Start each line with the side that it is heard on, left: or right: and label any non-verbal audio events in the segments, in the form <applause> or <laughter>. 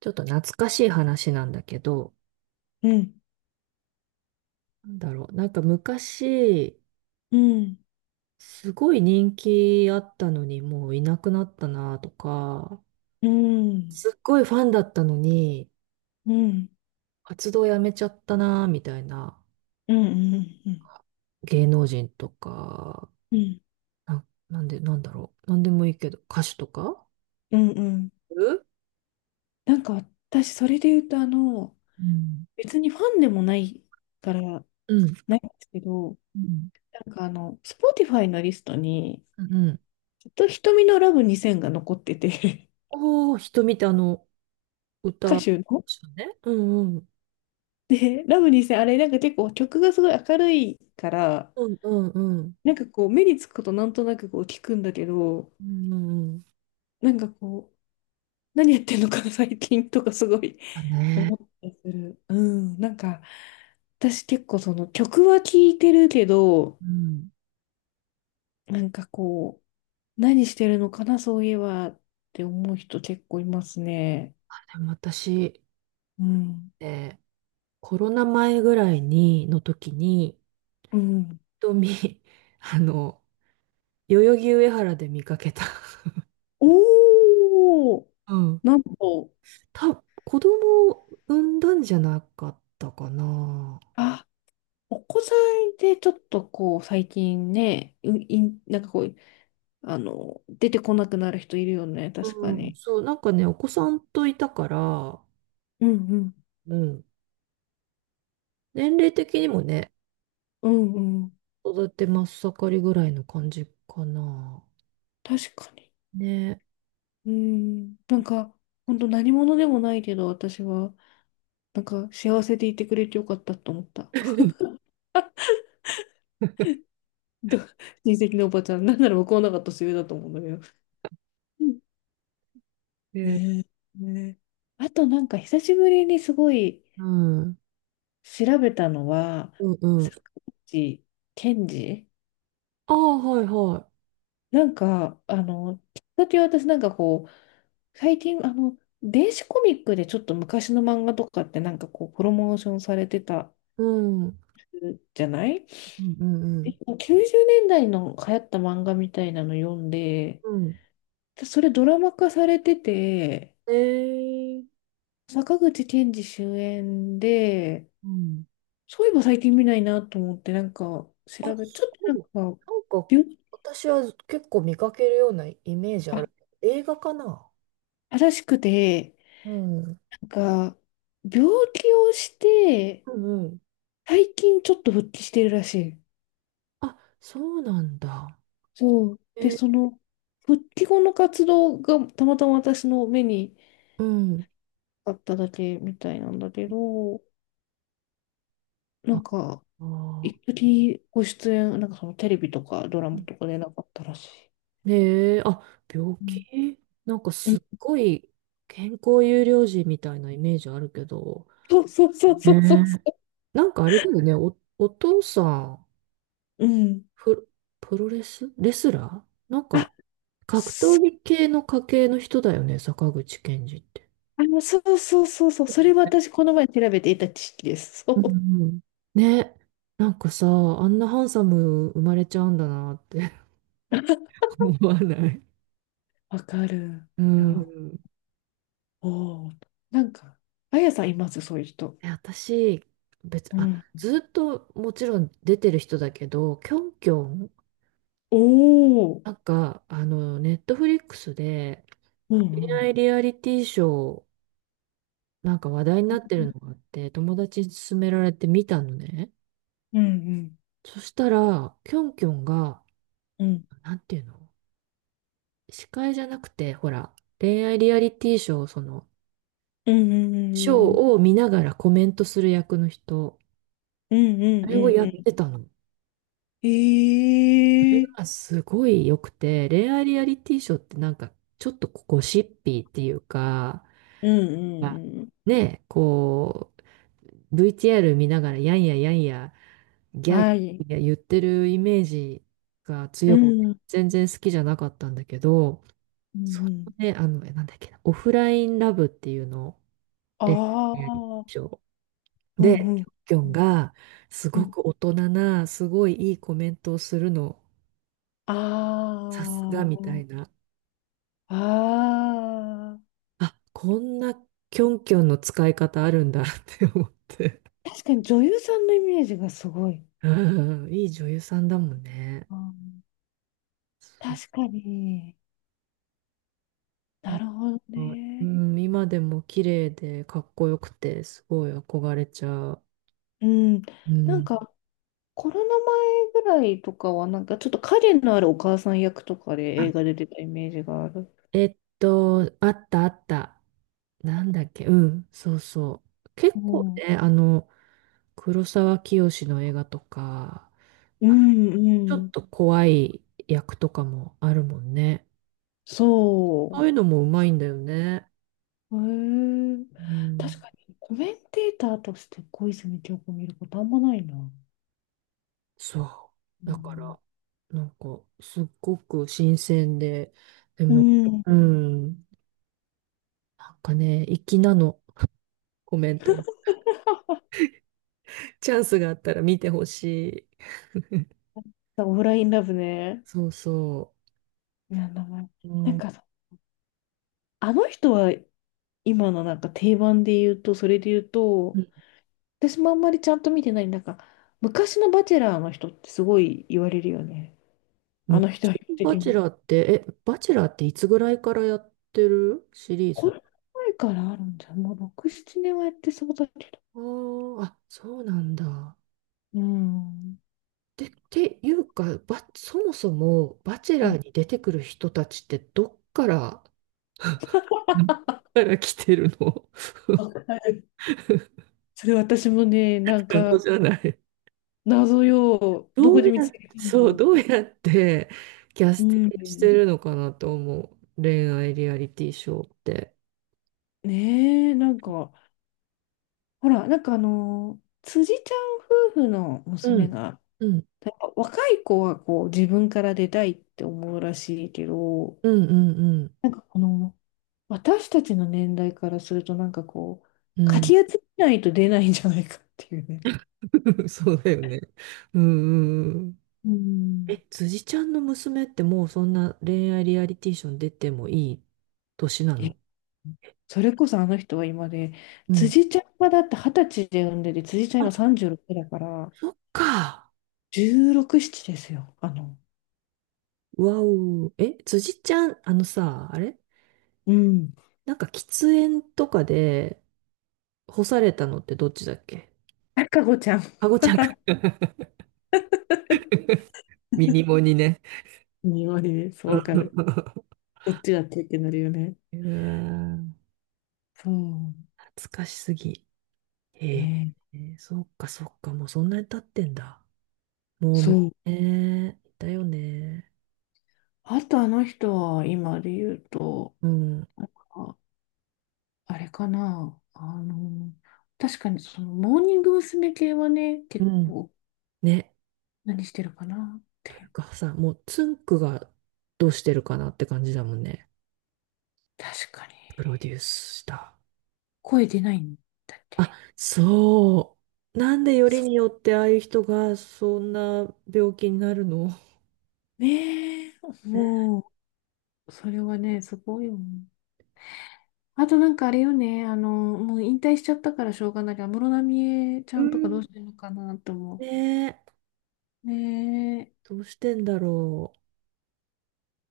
right: ちょっと懐かしい話なんだけど、
left: うん、
right: なんだろう。なんか昔、
left: うん、
right: すごい人気あったのに、もういなくなったなとか、
left: うん、
right: すっごいファンだったのに、
left: うん、うん、
right: 活動やめちゃったなみたいな
left: うん、うん、うん、
right: 芸能人とか、なんで、なんだろう。なんでもいいけど、歌手とか。
left: うん。うん、
right: うん
left: なんか私、それで言うと、
right: うん
left: 別にファンでもないから、
right: うん。
left: ないんですけど、なんかSpotify のリストに、
right: うんうん。
left: ずっと瞳のラブ2000が残ってて。
right: おー、瞳って
left: <laughs> 歌
right: 歌、
left: 手の。
right: ね。うんうん。
left: で、ラブ2000、あれ、なんか結構曲がすごい明るいから、
right: うんうんうん。
left: なんかこう、目につくことなんとなくこう聞くんだけど、
right: うんうんうん。
left: なんかこう、何やってんのかな、最近とかすごい
right: だね。
left: 思ったりする。うん。なんか、私結構その曲は聴いてるけど、
right: うん。
left: なんかこう、何してるのかな、そういえばって思う人結構いますね。
right: でも私、
left: うん。
right: えーコロナ前ぐらいに、の時に、
left: うん。
right: 瞳、<laughs> あの、代々木上原で見かけた。
left: おー、
right: <laughs> うん。
left: なんと。
right: た、子供を産んだんじゃなかったかな。
left: あ、お子さんでちょっとこう、最近ね、ういん、なんかこう、出てこなくなる人いるよね、確
right: う
left: か
right: ん、
left: に。
right: そう、なんかね、お子さんといたから、
left: うんうん。
right: うん。年齢的にもね、
left: うんうん。
right: 育て真っ盛りぐらいの感じかな。
left: 確かに。
right: ね。ね。
left: うん。なんか、本当何者でもないけど、私は、なんか、幸せでいてくれてよかったと思った。<laughs> ど親戚のおばちゃん、なんなら向こうの方が年上だと思うんだけど。うん、ねえ。ねえ、あと、なんか、久しぶりにすごい調べたのは、坂口健二。なんか、きっかけは私なんかこう、最近、電子コミックでちょっと昔の漫画とかってなんかこう、プロモーションされてた
right: うん
left: じゃない。
right: うんうん。
left: 90年代の流行った漫画みたいなの読ん
right: ああはいはいうん。うんうん
left: で、
right: うんうん
left: それドラマ化されてて、
right: え。
left: 坂口憲二主演で、
right: うん。
left: そういえば最近見ないなと思って、なんか
right: あ、
left: ち
right: そ
left: ょっとなん
right: う。
left: か、
right: なんか、
left: 病、
right: 私は結構見かけるようなイメージあ
left: あ、
right: る。映画かな。
left: 正しくて、
right: うん。
left: なんか、病気をして、
right: うんうん。
left: 最近ちょっと復帰してるらしい。
right: あ、そうなんだ。
left: そう。で、
right: え
left: その、復帰後の活動がたまたま私の目に
right: うん。
left: あっただけみたいなんだけど、な
right: あ
left: ん
right: あ。
left: か、一時ご出演、なんかそのテレビとかドラマとかでなかったらしい。
right: ねえ、あ、病
left: うん
right: 気なんか
left: う
right: す
left: ん、
right: っごい健康優良児みたいなイメージあるけど。
left: そうそうそう
right: ね
left: そう
right: え。
left: そうそ
right: なんかあれだよね、お父さん、
left: う。うん。
right: プ、プロレスレスラーなん
left: あ、
right: か格闘
left: そ、
right: 技系の家系の人だよね、坂口健二って。
left: そうそうそうそう。それは私、この前調べていた知識です。そ
right: う
left: う。
right: んうん。ね、なんかさ、あんなハンサム生まれちゃうんだなって <laughs> 思わない？
left: わかる。
right: う
left: いや、
right: ん。
left: おお。なんか、あやさんいます、そういう人。
right: え、私、
left: うん。
right: ずっともちろん出てる人だけど、キョンキョン、
left: おお。
right: なんか、ネットフリックスで
left: うん
right: 恋
left: うん。
right: 愛リアリティショー、なんか話題になってるのがあって、友達に勧められて見たのね。
left: うんうん。
right: そしたら、キョンキョンが、
left: うん
right: なんていうの、司会じゃなくて、ほら、恋愛リアリティショー、
left: うんうんう
right: ショー
left: んうん。
right: を見ながらコメントする役の人、
left: うん
right: あ
left: うん
right: れ
left: う
right: を
left: ん
right: や
left: う
right: っ
left: ん。
right: てたの。
left: え
right: あ、
left: え、
right: すごい良くて、恋愛リアリティショーってなんかちょっとゴシッピーっていうか、
left: うんう
right: ま
left: ん
right: あ、
left: うん。
right: ね、VTR 見ながらやんややんや、ギャーギ
left: はい。
right: ャーギャー言ってるイメージが
left: う
right: 強くて、
left: ん
right: 全然好きじゃなかったんだけど、
left: うん
right: そ
left: う
right: の
left: ん。
right: ね、なんだっけな、オフラインラブっていうのを、恋愛
left: あ
right: リアリテ
left: あ、
right: ィショー
left: うん
right: で、
left: う
right: キ
left: ん。
right: ョンキョンがす
left: う
right: ご
left: ん。
right: く大人な、すごいいいコメントをするの、さすがみたい
left: あ
right: な。
left: あ、あ
right: あ、こんなキョンキョンの使い方あるんだ <laughs> って思って。
left: あ。確かに女優さんのイメージがすごい。
right: うん、いい女優さんだもんね。
left: あ、
right: そう。
left: 確かに。
right: な
left: な
right: んか
left: るほど
right: う
left: ね。
right: ん、今でも綺麗でかっこよくて、すごい憧れちゃう。
left: うん。
right: う
left: なん
right: ん。
left: か、コロナ前ぐらいとかは、なんかちょっと影のあるお母さん役とかで
right: あ、
left: 映画で出てたイメージがある。
right: あったあった。なんだっけ、うん、そうそう。結
left: う
right: 構
left: ん
right: ね、黒沢清の映画とか、
left: う
right: あ、
left: んう
right: ちょっ
left: ん。
right: と怖い役とかもあるもんね。あ
left: そ
right: あいう
left: う。
right: のもうまいんだよね。
left: へえ、
right: う
left: 確
right: ん。
left: かにコメンテーターとして小泉今日子見ることあんまないな。
right: そ
left: う
right: う。だか
left: ん。
right: ら、なんか、すっごく新鮮で、で
left: う
right: も、
left: ん。
right: うん、なんかね、粋なの、コメント。
left: <laughs>
right: チャンスがあったら見てほしい。
left: オフラインラブね。
right: そうそ
left: いや、名前。
right: う。う
left: なん
right: ん。
left: かさ、あの人は今のなんか定番で言うと、それで言う
right: う
left: と、
right: ん。
left: 私もあんまりちゃんと見てない、なんか、昔のバチェラーの人ってすごい言われるよね。あ
right: 昔
left: の人は
right: の
left: 的
right: バチェ
left: な。
right: ラーって、え、バチェラーっていつぐらいからやってるシリー
left: こ
right: ズ？
left: れ前からあるんじゃん。もう6、7年はやってそうだけど。
right: あーあ、そうなんだ。
left: うん。
right: で、っていうか、そもそも、バチェ
left: う
right: ラ
left: ん、
right: ーに出てくる人たちって、どっから来てるの？
left: わかる。
right: <laughs>
left: それ、私もね、なんか、
right: 謎じゃない？
left: 謎よ。
right: <laughs>
left: ど
right: ど
left: こ
right: う
left: で
right: や、
left: 見つけた
right: そ
left: の
right: う、
left: っ
right: どう
left: て。
right: やってキャ
left: う
right: スティングして
left: ん。
right: るのかなと思う。恋愛リアリティショーって。
left: ねえ、なんか、ほら、なんか辻ちゃん夫婦の
right: う
left: 娘
right: ん、
left: が、
right: うん、
left: なんか若い子はこう自分から出たいって思うらしいけど、
right: うん、うん、
left: なんかこの、私たちの年代からすると、なんかこう、
right: うん。う
left: かき
right: ん。
left: 集めないと出ないんじゃないかっていうね。
right: <laughs> そうだよね。うん、うん。
left: うん。
right: え、辻ちゃんの娘ってもうそんな恋愛リアリティショー出てもいい年な
left: え、
right: の？
left: それこそあの人は今で、
right: うん。
left: 辻ちゃんはだって二十歳で産んでて、辻ちゃん
right: あ、
left: 今36だから、
right: そっか。
left: 16、7ですよ。あの、
right: わお。え、辻ちゃん、あのさ、あれ
left: うん。
right: なんか喫煙とかで干されたのってどっちだっけ？
left: 赤子ちゃん
right: かごちゃんか。<laughs> ミニモにね。
left: に言われる。
right: <laughs>
left: そう、
right: う
left: わかる。
right: わ
left: こっちだってってなるよね。
right: ー
left: そう。
right: 懐かしすぎ。へえ、
left: ね。
right: ー、そっかそっか、もうそんなに経ってんだ。もう
left: そう。
right: いたよね。
left: あとあの人は、今で言うと、
right: うん。
left: なんか、あれかな。あの、確かにその、モーニング娘。系はね、
right: う
left: 結
right: ん。
left: 構、
right: ね。
left: 何してるかなって。
right: がさ、もうつんくがどうしてるかなって感じだもんね。
left: 確かに。
right: プロデュースした。
left: 声出ないんだっ
right: あ、
left: て。
right: そう。なんでより
left: そ
right: によってああいう人がそんな病気になるの？
left: う。ねえ。もう、それはね、すごいよね。あとなんかあれよね、もう引退しちゃったからしょうがないから、安室奈美恵ち
right: う
left: ゃんとかど
right: ん。
left: うしてるのかなと思
right: ねえ、
left: う。ねえ、
right: どうしてんだろ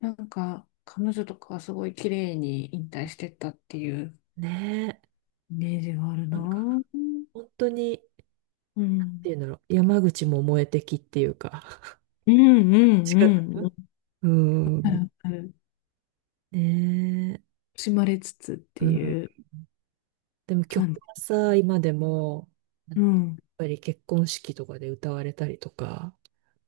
left: なんか彼女とかはすごい綺麗に引退してったっていう
right: う。ねえ、
left: イメージがある
right: な
left: な。
right: んか
left: うん。
right: 本当に、っ
left: う
right: て
left: ん
right: いうんだろう、山口も燃えてきっていうか、<laughs>
left: うん
right: 仕方な
left: う
right: い。
left: ん。
right: う
left: あ
right: ん、
left: るある、
right: ね
left: 惜しまれつつって
right: え、うん。
left: いう
right: でも曲
left: 感じ。
right: はさ、今でも、やっ
left: うん。
right: ぱり結婚式とかで歌われたりとか、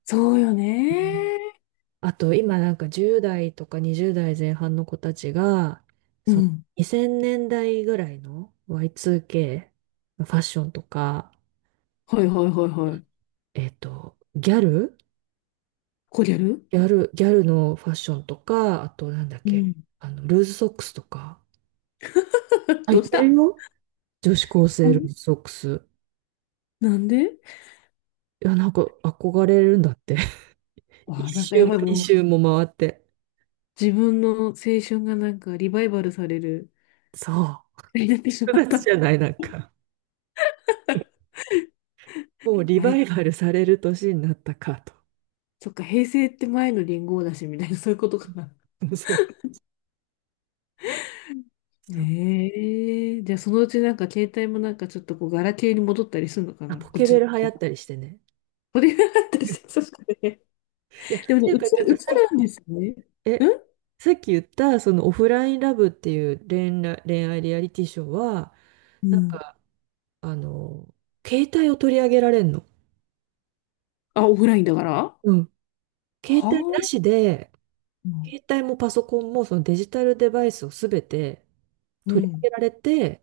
left: そうよ
right: うん。
left: ね。
right: あと今なんか10代とか20代前半の子たちが、
left: う
right: その
left: ん。
right: 2000年代ぐらいの Y2K のファッションとか、
left: はいはいはいはい。
right: えっと、ギャル
left: こりゃる、
right: ギャルのファッションとか、あとなんだっ
left: う
right: け、
left: ん。
right: ルーズソックスとか、
left: <laughs>
right: あ、
left: ど
right: い
left: うし
right: てる
left: た。
right: よ。女子高
left: な
right: 生
left: ん
right: ルーズ
left: で、
right: ソックス。
left: なんで。
right: いや、なんか憧れるんだって。<laughs>
left: わあ、なん
right: 一
left: か
right: 周
left: や
right: も
left: ばい、も
right: 二周
left: う
right: も回って。
left: 自分の青春がなんかリバイバルされる、
right: そ
left: になってしまっ
right: 9月
left: た。
right: じゃない、なんか。もうリ
left: あれ
right: バ
left: か。
right: イバルされる年になったかと。
left: そっか、平成って前の元号だし、みたいな、そういうことかな。
right: <laughs> そう。う。そう。
left: ええ、じゃあそのうちなんか携帯もなんかちょっとこう、ガラケーに戻ったりするのか
right: あ、
left: な、
right: ポ
left: こっ
right: ケ
left: ち
right: ベ
left: の
right: ル流行
left: 方
right: っ
left: が。
right: たりしてね。
left: これがあったりし
right: <laughs>
left: て、そうですね。
right: いや、
left: で
right: て
left: もね、
right: いうか、てい
left: 映
right: う
left: る、
right: か、
left: 映るんですね。う
right: え、
left: ん。
right: さっき言った、そのオフラインラブっていう恋愛リアリティショーは、
left: う
right: なん
left: ん。
right: か、あの、携帯を取り上げられんの。
left: あ、オフラインだからは。
right: うん。携
left: あ。
right: 帯なしで、携帯もパソコンもそのデジタルデバイスをすべて
left: う
right: 取り
left: ん。
right: 上げられて、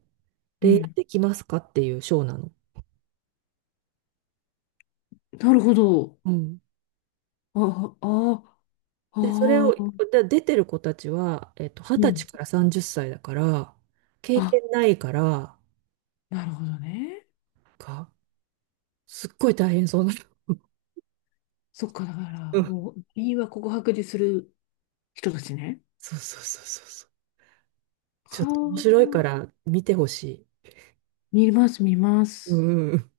left: う
right: 恋愛
left: ん。
right: できますかっていうショーなの。
left: なるほど。
right: うん。
left: あ、あ、
right: で、それ
left: あ
right: を、
left: あ、
right: で出てる子たちは、二
left: う
right: 十歳
left: ん。
right: から30歳だから、経
left: あ、
right: 験ないから、
left: なるほどね。
right: か、すっごい大変そうなの。
left: そっか、だから、
right: うん。
left: もう、民話告白でする人たちね。
right: そうそうそうそうそう。ちょっと面
left: は
right: 白い
left: あ、
right: から見てほしい。
left: 見ます、見ま
right: う
left: す。
right: ん。